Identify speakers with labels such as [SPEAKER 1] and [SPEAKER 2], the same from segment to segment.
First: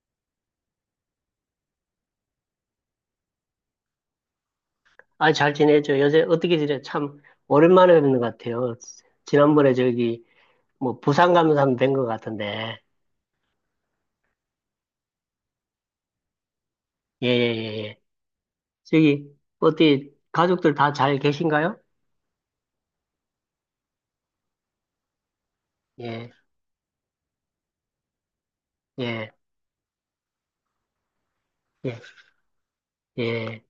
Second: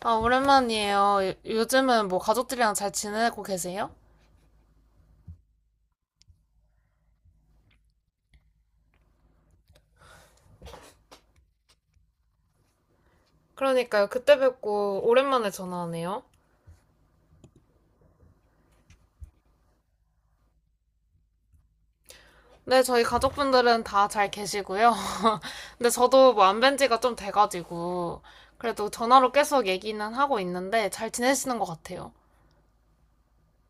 [SPEAKER 1] 아, 오랜만이에요. 요즘은 뭐 가족들이랑 잘 지내고 계세요?
[SPEAKER 2] 아, 잘 지내죠. 요새 어떻게 지내? 참, 오랜만에 뵙는 것 같아요. 지난번에 저기, 뭐, 부산 가면서 한번 뵌것 같은데.
[SPEAKER 1] 그러니까요. 그때 뵙고 오랜만에 전화하네요.
[SPEAKER 2] 예, 예, 예, 예. 저기, 어디, 가족들 다 잘 계신가요?
[SPEAKER 1] 네, 저희 가족분들은 다 잘 계시고요. 근데
[SPEAKER 2] 예,
[SPEAKER 1] 저도 뭐 안 뵌 지가 좀 돼가지고, 그래도
[SPEAKER 2] 예,
[SPEAKER 1] 전화로 계속 얘기는 하고 있는데 잘 지내시는 것
[SPEAKER 2] 예,
[SPEAKER 1] 같아요.
[SPEAKER 2] 예.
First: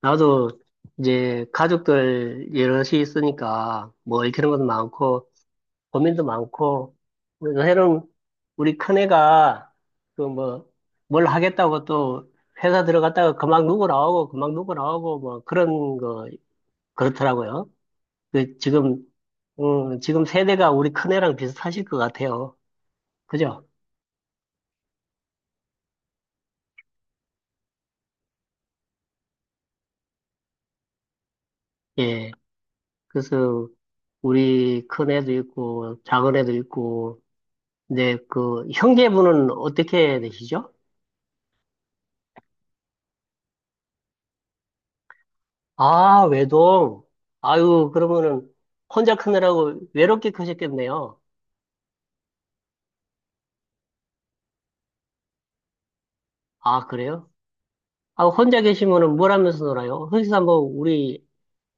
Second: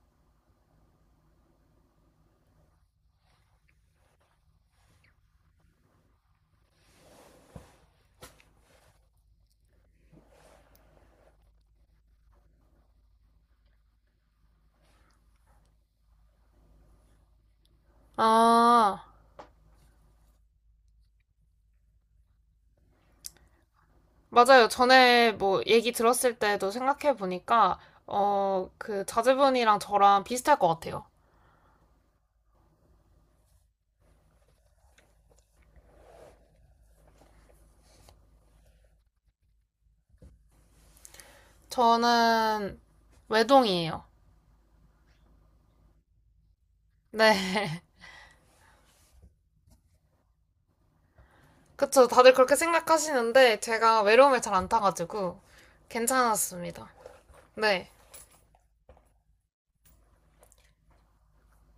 [SPEAKER 2] 나도 이제 가족들 여럿이 있으니까, 뭐, 읽히는 것도 많고, 고민도 많고, 그래서 새로운 우리 큰애가 그 뭐, 뭘 하겠다고 또 회사 들어갔다가 그만 누구 나오고 그만 누구 나오고 뭐 그런 거 그렇더라고요. 그
[SPEAKER 1] 아,
[SPEAKER 2] 지금 세대가 우리 큰애랑 비슷하실 것 같아요. 그죠?
[SPEAKER 1] 맞아요. 전에 뭐 얘기 들었을 때도 생각해보니까, 어, 그 자제분이랑 저랑 비슷할 것 같아요.
[SPEAKER 2] 예. 그래서 우리 큰애도 있고 작은애도 있고, 근데 그 형제분은 어떻게 되시죠?
[SPEAKER 1] 저는 외동이에요.
[SPEAKER 2] 아, 외동.
[SPEAKER 1] 네.
[SPEAKER 2] 아유, 그러면은 혼자 크느라고 외롭게 크셨겠네요.
[SPEAKER 1] 그쵸. 다들 그렇게 생각하시는데 제가 외로움에 잘 안 타가지고
[SPEAKER 2] 아,
[SPEAKER 1] 괜찮았습니다.
[SPEAKER 2] 그래요?
[SPEAKER 1] 네.
[SPEAKER 2] 아, 혼자 계시면은 뭘 하면서 놀아요? 흔히서 뭐 우리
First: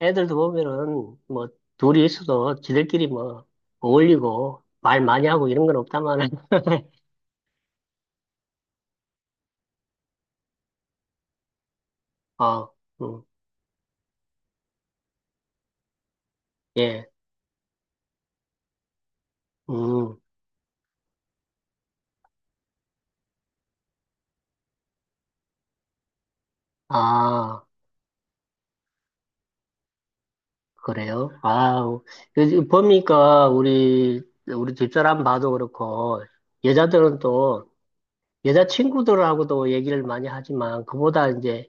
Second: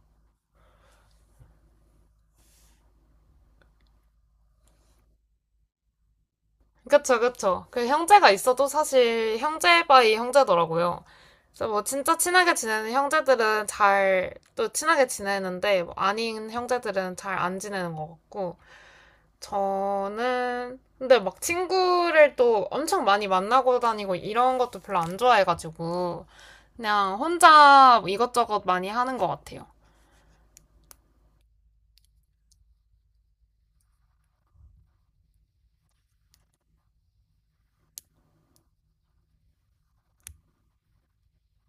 [SPEAKER 2] 애들도 보면은 뭐 둘이 있어도 지들끼리 뭐 어울리고 말 많이 하고 이런 건 없다마는
[SPEAKER 1] 그쵸, 그쵸. 그 형제가 있어도 사실 형제 바이 형제더라고요. 그래서 뭐 진짜 친하게
[SPEAKER 2] 아,
[SPEAKER 1] 지내는
[SPEAKER 2] 음,
[SPEAKER 1] 형제들은 잘 또 친하게 지내는데 뭐 아닌
[SPEAKER 2] 예,
[SPEAKER 1] 형제들은 잘 안 지내는 것 같고
[SPEAKER 2] 음,
[SPEAKER 1] 저는 근데 막 친구를 또 엄청 많이 만나고 다니고 이런 것도 별로 안 좋아해가지고 그냥
[SPEAKER 2] 아,
[SPEAKER 1] 혼자 뭐 이것저것 많이 하는 것 같아요.
[SPEAKER 2] 그래요? 아, 보니까 우리 집사람 봐도 그렇고 여자들은 또 여자친구들하고도 얘기를 많이 하지만 그보다 이제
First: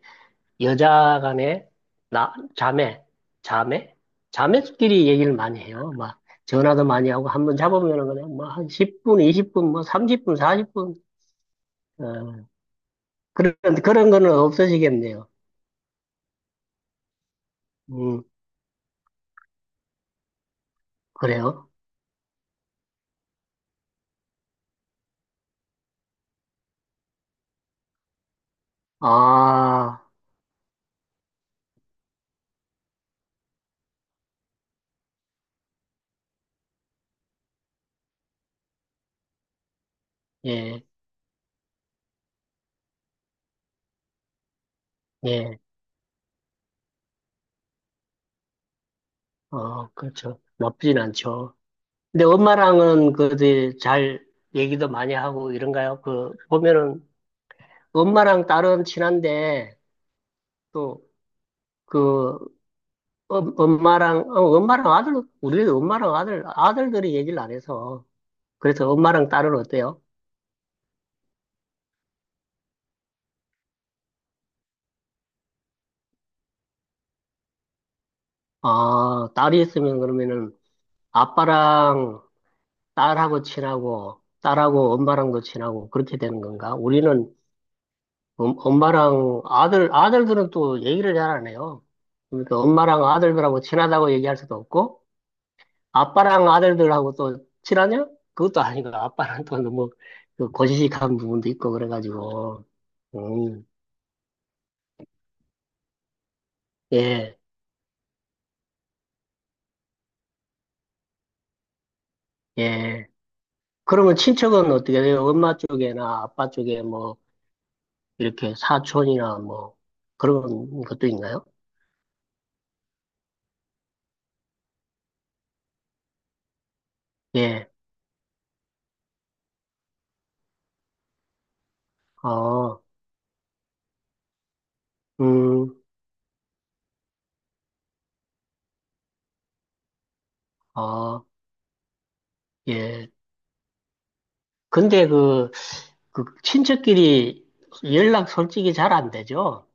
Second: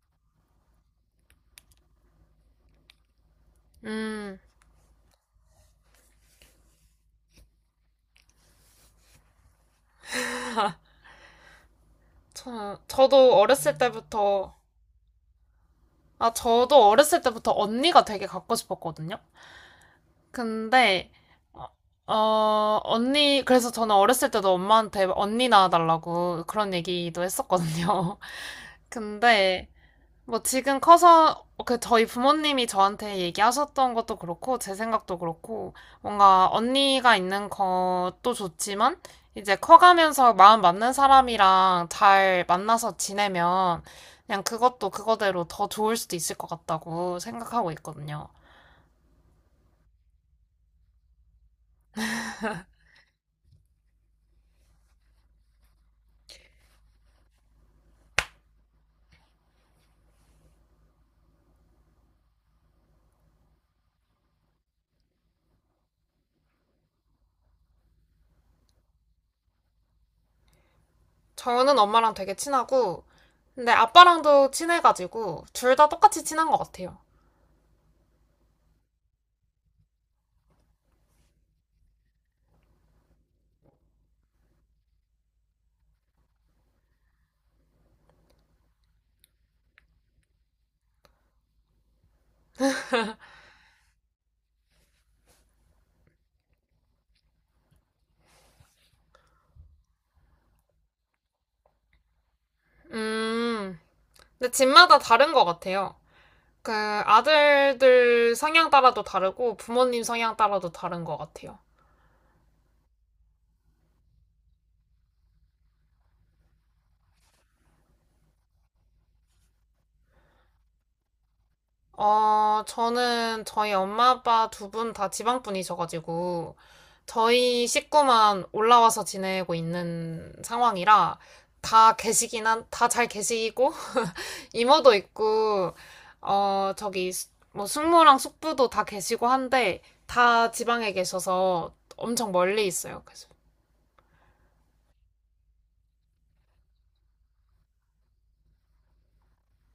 [SPEAKER 2] 여자 간에 나 자매
[SPEAKER 1] 음.
[SPEAKER 2] 자매끼리 얘기를 많이 해요. 막 전화도 많이 하고 한번 잡으면은 그냥 뭐한 10분, 20분, 뭐 30분, 40분 어,
[SPEAKER 1] 저도
[SPEAKER 2] 그런
[SPEAKER 1] 어렸을
[SPEAKER 2] 그런 거는
[SPEAKER 1] 때부터,
[SPEAKER 2] 없어지겠네요.
[SPEAKER 1] 아, 저도 어렸을 때부터 언니가 되게
[SPEAKER 2] 음
[SPEAKER 1] 갖고 싶었거든요. 근데, 어,
[SPEAKER 2] 그래요?
[SPEAKER 1] 그래서 저는 어렸을 때도 엄마한테 언니 낳아달라고 그런 얘기도 했었거든요. 근데,
[SPEAKER 2] 아
[SPEAKER 1] 뭐 지금 커서 그 저희 부모님이 저한테 얘기하셨던 것도 그렇고 제 생각도 그렇고 뭔가 언니가 있는 것도 좋지만 이제 커가면서 마음
[SPEAKER 2] 예,
[SPEAKER 1] 맞는 사람이랑 잘 만나서 지내면 그냥 그것도 그거대로
[SPEAKER 2] 예,
[SPEAKER 1] 더 좋을 수도 있을 것 같다고 생각하고 있거든요.
[SPEAKER 2] 어 그렇죠. 나쁘진 않죠. 근데 엄마랑은 그잘 얘기도 많이 하고 이런가요? 그 보면은 엄마랑 딸은 친한데, 또, 그, 엄마랑, 우리 엄마랑 아들, 아들들이 얘기를 안 해서. 그래서 엄마랑 딸은 어때요?
[SPEAKER 1] 저는 엄마랑 되게 친하고 근데 아빠랑도 친해가지고 둘 다 똑같이 친한 것 같아요.
[SPEAKER 2] 아, 딸이 있으면 그러면은 아빠랑 딸하고 친하고, 딸하고 엄마랑도 친하고, 그렇게 되는 건가? 우리는 엄마랑 아들들은 또 얘기를 잘 안 해요. 그러니까 엄마랑 아들들하고 친하다고 얘기할 수도 없고, 아빠랑 아들들하고 또 친하냐? 그것도 아니고 아빠랑 또 너무 그 고지식한 부분도 있고 그래가지고 음,
[SPEAKER 1] 음, 근데 집마다 다른 것 같아요. 그
[SPEAKER 2] 예,
[SPEAKER 1] 아들들 성향 따라도 다르고 부모님 성향 따라도 다른 것 같아요.
[SPEAKER 2] 예. 그러면 친척은 어떻게 돼요? 엄마 쪽에나 아빠 쪽에 뭐 이렇게 사촌이나 뭐 그런 것도 있나요?
[SPEAKER 1] 어, 저는 저희 엄마 아빠 두 분 다 지방 분이셔가지고 저희
[SPEAKER 2] 예,
[SPEAKER 1] 식구만 올라와서 지내고 있는 상황이라 다 계시긴 한,
[SPEAKER 2] 어,
[SPEAKER 1] 다 잘 계시고 이모도 있고
[SPEAKER 2] 음,
[SPEAKER 1] 어, 저기 뭐 숙모랑 숙부도 다 계시고 한데 다 지방에
[SPEAKER 2] 어,
[SPEAKER 1] 계셔서 엄청 멀리 있어요.
[SPEAKER 2] 예.
[SPEAKER 1] 그래서
[SPEAKER 2] 근데 그 친척끼리 연락 솔직히 잘 안 되죠?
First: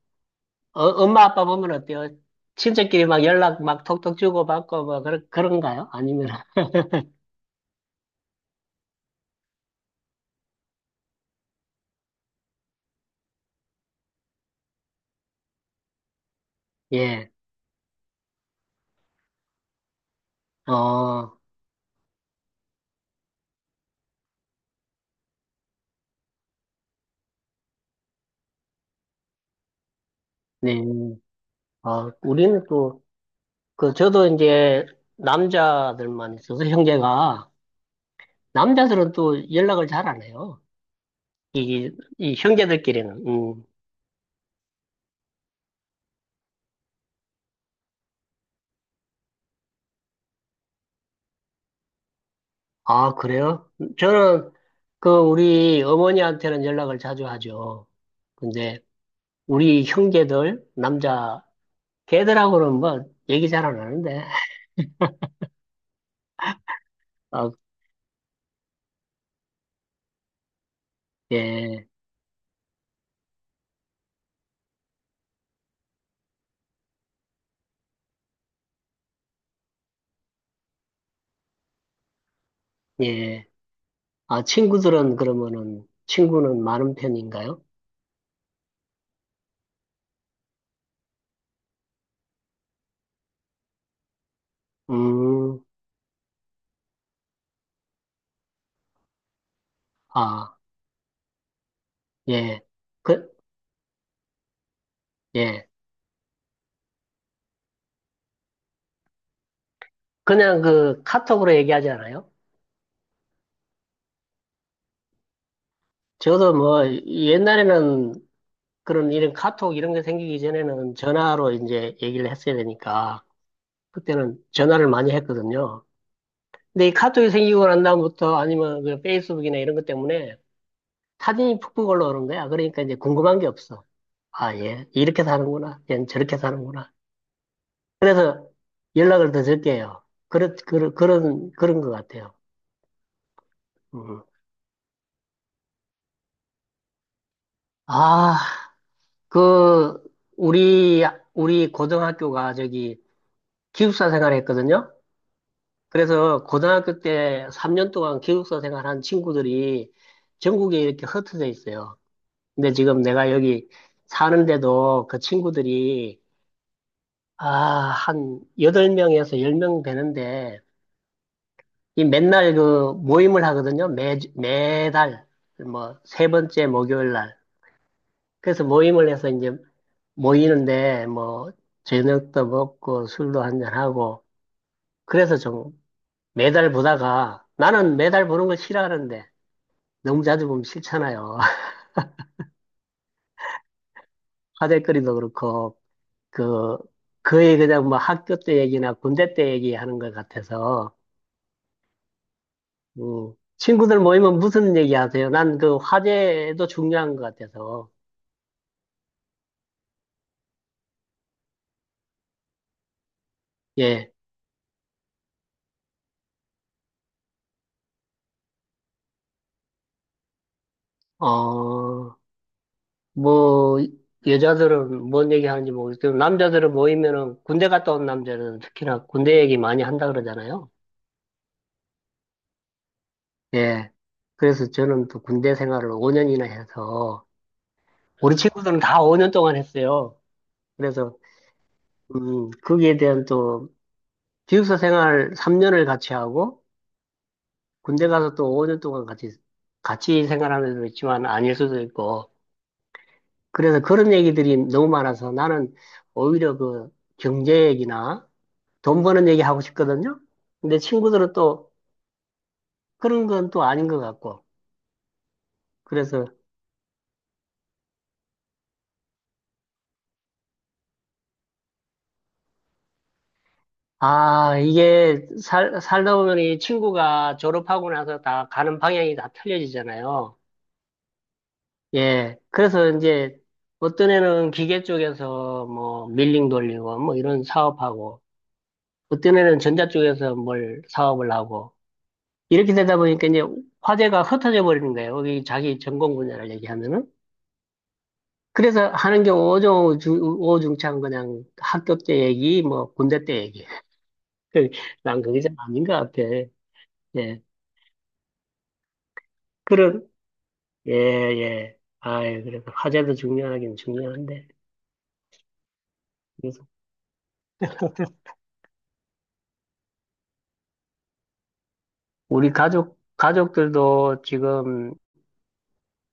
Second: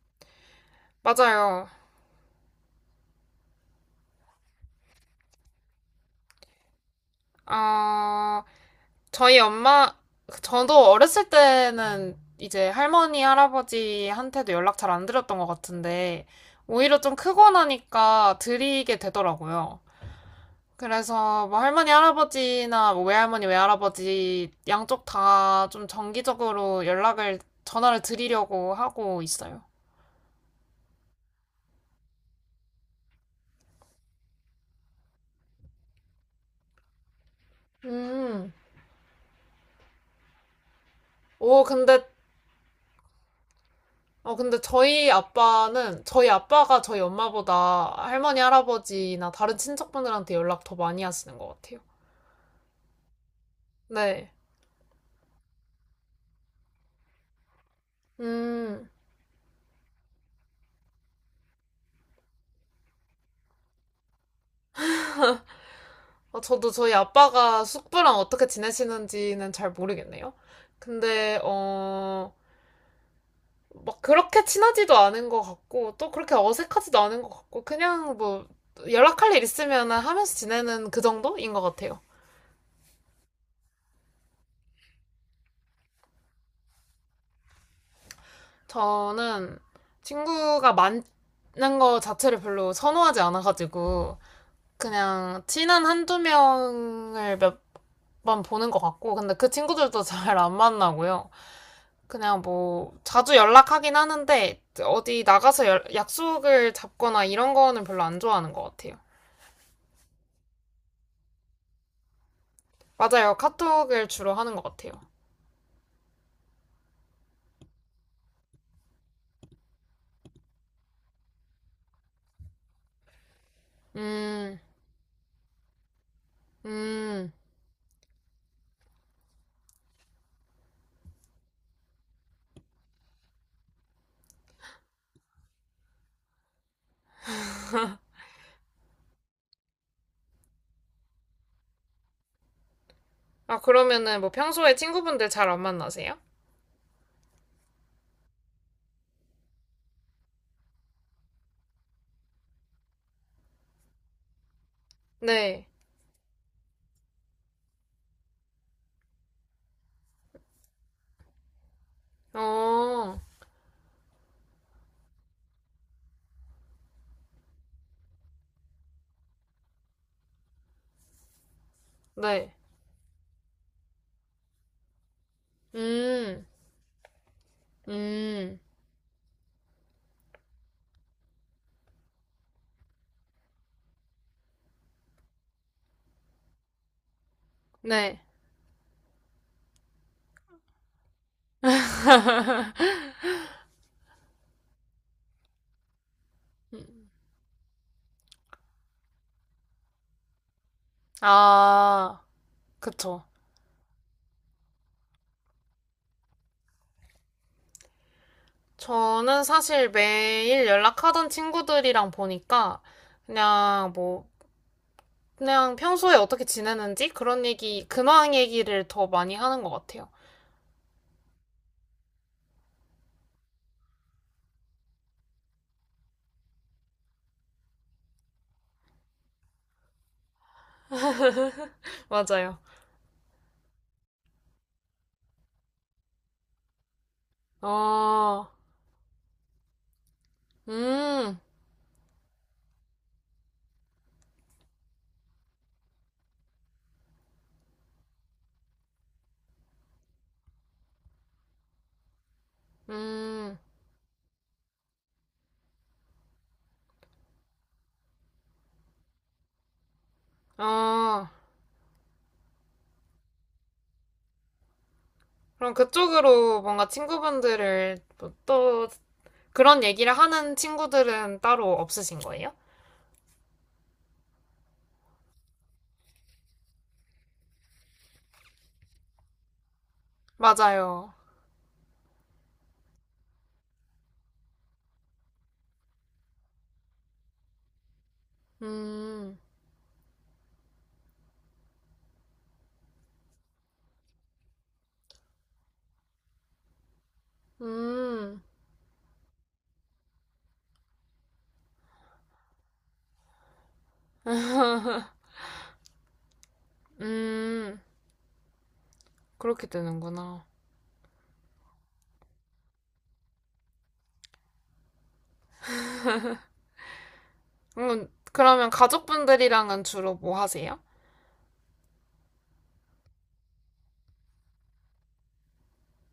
[SPEAKER 2] 어, 엄마 아빠
[SPEAKER 1] 맞아요.
[SPEAKER 2] 보면 어때요? 친척끼리 막 연락 막 톡톡 주고받고 뭐 그런 그런가요? 아니면
[SPEAKER 1] 어, 저희 엄마, 저도 어렸을 때는 이제 할머니, 할아버지한테도 연락 잘 안 드렸던 것 같은데, 오히려 좀
[SPEAKER 2] 예.
[SPEAKER 1] 크고 나니까 드리게 되더라고요.
[SPEAKER 2] 어,
[SPEAKER 1] 그래서 뭐 할머니, 할아버지나 뭐 외할머니, 외할아버지 양쪽 다 좀 정기적으로 연락을, 전화를 드리려고 하고 있어요.
[SPEAKER 2] 네. 어, 우리는 또 그 저도 이제 남자들만 있어서 형제가
[SPEAKER 1] 음.
[SPEAKER 2] 남자들은 또 연락을 잘 안 해요.
[SPEAKER 1] 오,
[SPEAKER 2] 이,
[SPEAKER 1] 근데,
[SPEAKER 2] 이 형제들끼리는. 음.
[SPEAKER 1] 어, 근데 저희 아빠는, 저희 아빠가 저희 엄마보다 할머니, 할아버지나 다른 친척분들한테 연락 더 많이 하시는 것 같아요.
[SPEAKER 2] 아, 그래요?
[SPEAKER 1] 네.
[SPEAKER 2] 저는 그 우리 어머니한테는 연락을 자주 하죠. 근데
[SPEAKER 1] 음,
[SPEAKER 2] 우리 형제들 남자 걔들하고는 뭐 얘기 잘 안 하는데.
[SPEAKER 1] 어, 저도 저희
[SPEAKER 2] 아,
[SPEAKER 1] 아빠가 숙부랑 어떻게 지내시는지는 잘 모르겠네요. 근데,
[SPEAKER 2] 예,
[SPEAKER 1] 어, 막 그렇게 친하지도 않은 것 같고, 또 그렇게 어색하지도 않은 것 같고, 그냥 뭐, 연락할 일 있으면 하면서 지내는 그 정도인 것 같아요.
[SPEAKER 2] 예. 아, 친구들은 그러면은, 친구는 많은 편인가요?
[SPEAKER 1] 저는 친구가 많은 거 자체를 별로 선호하지 않아가지고, 그냥
[SPEAKER 2] 음,
[SPEAKER 1] 친한 한 두 명을 몇 번 보는 것 같고, 근데 그 친구들도 잘 안
[SPEAKER 2] 아,
[SPEAKER 1] 만나고요. 그냥
[SPEAKER 2] 예.
[SPEAKER 1] 뭐
[SPEAKER 2] 그,
[SPEAKER 1] 자주 연락하긴 하는데 어디 나가서
[SPEAKER 2] 예.
[SPEAKER 1] 약속을 잡거나 이런 거는 별로 안 좋아하는 것 같아요.
[SPEAKER 2] 그냥 그 카톡으로 얘기하지 않아요?
[SPEAKER 1] 맞아요. 카톡을 주로 하는 것 같아요.
[SPEAKER 2] 저도 뭐, 옛날에는 그런 이런 카톡 이런 게 생기기 전에는 전화로 이제 얘기를 했어야 되니까, 그때는
[SPEAKER 1] 음,
[SPEAKER 2] 전화를 많이 했거든요. 근데 이 카톡이
[SPEAKER 1] 음.
[SPEAKER 2] 생기고 난 다음부터 아니면 그 페이스북이나 이런 것 때문에 사진이 푹푹 올라오는 거야. 그러니까 이제 궁금한 게 없어. 아, 예. 이렇게 사는구나. 얜 저렇게 사는구나. 그래서 연락을 더 적게 해요. 그런 것 같아요.
[SPEAKER 1] 아, 그러면은
[SPEAKER 2] 음.
[SPEAKER 1] 뭐 평소에 친구분들 잘 안 만나세요?
[SPEAKER 2] 아, 그, 우리, 우리 고등학교가 저기 기숙사 생활 했거든요.
[SPEAKER 1] 네.
[SPEAKER 2] 그래서 고등학교 때 3년 동안 기숙사 생활한 친구들이 전국에 이렇게 흩어져 있어요. 근데 지금
[SPEAKER 1] 어,
[SPEAKER 2] 내가 여기 사는데도 그 친구들이, 아, 한 8명에서 10명 되는데, 이
[SPEAKER 1] 네.
[SPEAKER 2] 맨날 그 모임을 하거든요. 매달, 뭐, 세
[SPEAKER 1] 음,
[SPEAKER 2] 번째 목요일 날.
[SPEAKER 1] 음.
[SPEAKER 2] 그래서 모임을 해서 이제 모이는데, 뭐, 저녁도 먹고 술도 한잔하고. 그래서 좀 매달 보다가 나는
[SPEAKER 1] 네.
[SPEAKER 2] 매달 보는 걸 싫어하는데 너무 자주 보면 싫잖아요. 화제거리도 그렇고, 그, 거의 그냥 뭐 학교 때 얘기나 군대 때 얘기하는 것 같아서.
[SPEAKER 1] 아, 그쵸.
[SPEAKER 2] 음. 친구들 모이면 무슨 얘기 하세요? 난 그 화제도 중요한 것 같아서.
[SPEAKER 1] 저는 사실 매일 연락하던 친구들이랑 보니까 그냥
[SPEAKER 2] 예.
[SPEAKER 1] 뭐 그냥 평소에 어떻게 지내는지 그런 얘기, 근황 얘기를 더 많이 하는 것 같아요.
[SPEAKER 2] 어, 뭐, 여자들은 뭔 얘기 하는지 모르겠지만, 남자들은 모이면은 군대 갔다 온 남자들은 특히나 군대 얘기 많이 한다 그러잖아요.
[SPEAKER 1] 맞아요.
[SPEAKER 2] 예. 그래서 저는 또 군대 생활을 5년이나 해서, 우리
[SPEAKER 1] 어,
[SPEAKER 2] 친구들은 다 5년 동안 했어요. 그래서,
[SPEAKER 1] 음,
[SPEAKER 2] 거기에 대한 또, 기숙사 생활 3년을 같이 하고, 군대 가서 또 5년 동안 같이, 같이 생활하는 애도 있지만 아닐 수도 있고,
[SPEAKER 1] 음,
[SPEAKER 2] 그래서 그런 얘기들이 너무 많아서 나는 오히려 그 경제 얘기나, 돈 버는 얘기 하고 싶거든요. 근데
[SPEAKER 1] 어.
[SPEAKER 2] 친구들은 또 그런 건 또 아닌 것 같고.
[SPEAKER 1] 그럼
[SPEAKER 2] 그래서,
[SPEAKER 1] 그쪽으로 뭔가 친구분들을 뭐또 그런 얘기를 하는 친구들은 따로 없으신 거예요?
[SPEAKER 2] 아, 이게 살다 보면 이 친구가 졸업하고 나서 다 가는 방향이 다 틀려지잖아요.
[SPEAKER 1] 맞아요.
[SPEAKER 2] 예. 그래서 이제 어떤 애는 기계 쪽에서 뭐 밀링 돌리고 뭐 이런 사업하고
[SPEAKER 1] 음,
[SPEAKER 2] 어떤 애는 전자 쪽에서 뭘 사업을 하고 이렇게 되다 보니까 이제 화제가 흩어져 버리는 거예요. 여기 자기 전공 분야를 얘기하면은.
[SPEAKER 1] 음,
[SPEAKER 2] 그래서 하는 게 오중창 그냥 학교 때 얘기, 뭐 군대 때 얘기. 난 그게 좀 아닌 것 같아. 예.
[SPEAKER 1] 음. 그렇게
[SPEAKER 2] 그런,
[SPEAKER 1] 되는구나.
[SPEAKER 2] 예, 예. 아이, 그래도 화제도 중요하긴 중요한데. 그래서
[SPEAKER 1] 그러면 가족분들이랑은 주로 뭐 하세요?
[SPEAKER 2] 우리 가족들도 지금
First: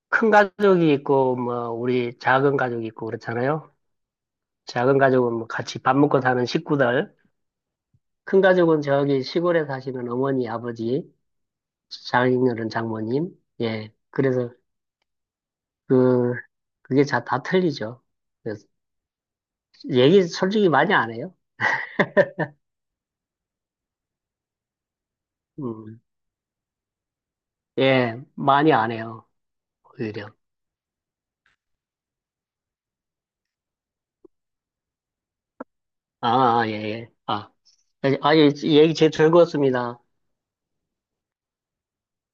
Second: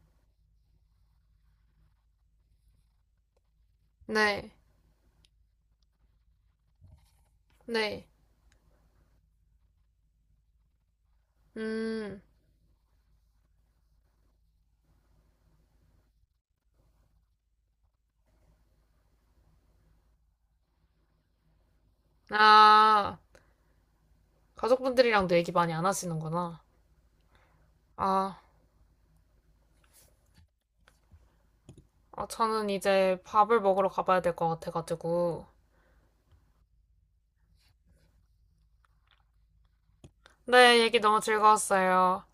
[SPEAKER 2] 큰 가족이 있고, 뭐, 우리 작은 가족이 있고 그렇잖아요.
[SPEAKER 1] 네,
[SPEAKER 2] 작은 가족은 뭐 같이 밥 먹고 사는 식구들.
[SPEAKER 1] 네,
[SPEAKER 2] 큰 가족은 저기 시골에 사시는 어머니, 아버지,
[SPEAKER 1] 음.
[SPEAKER 2] 장인어른, 장모님. 예. 그래서 그 그게 자, 다 틀리죠. 그래서 얘기 솔직히 많이 안 해요.
[SPEAKER 1] 아. 가족분들이랑도 얘기 많이 안
[SPEAKER 2] 음,
[SPEAKER 1] 하시는구나.
[SPEAKER 2] 예,
[SPEAKER 1] 아,
[SPEAKER 2] 많이 안 해요. 오히려.
[SPEAKER 1] 아, 저는 이제 밥을 먹으러 가봐야 될 것 같아가지고.
[SPEAKER 2] 아, 아, 예, 예. 아, 예, 아, 예, 얘기 제일 즐거웠습니다.
[SPEAKER 1] 네, 얘기 너무 즐거웠어요.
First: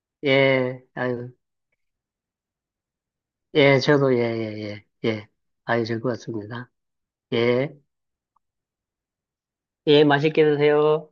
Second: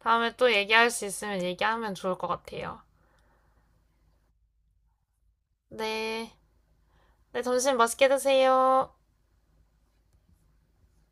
[SPEAKER 1] 다음에 또
[SPEAKER 2] 예,
[SPEAKER 1] 얘기할 수
[SPEAKER 2] 아유,
[SPEAKER 1] 있으면 얘기하면 좋을 것 같아요.
[SPEAKER 2] 예, 저도 예, 예, 예, 예. 아유,
[SPEAKER 1] 네.
[SPEAKER 2] 즐거웠습니다.
[SPEAKER 1] 네,
[SPEAKER 2] 예,
[SPEAKER 1] 점심 맛있게 드세요.
[SPEAKER 2] 예, 맛있게 드세요.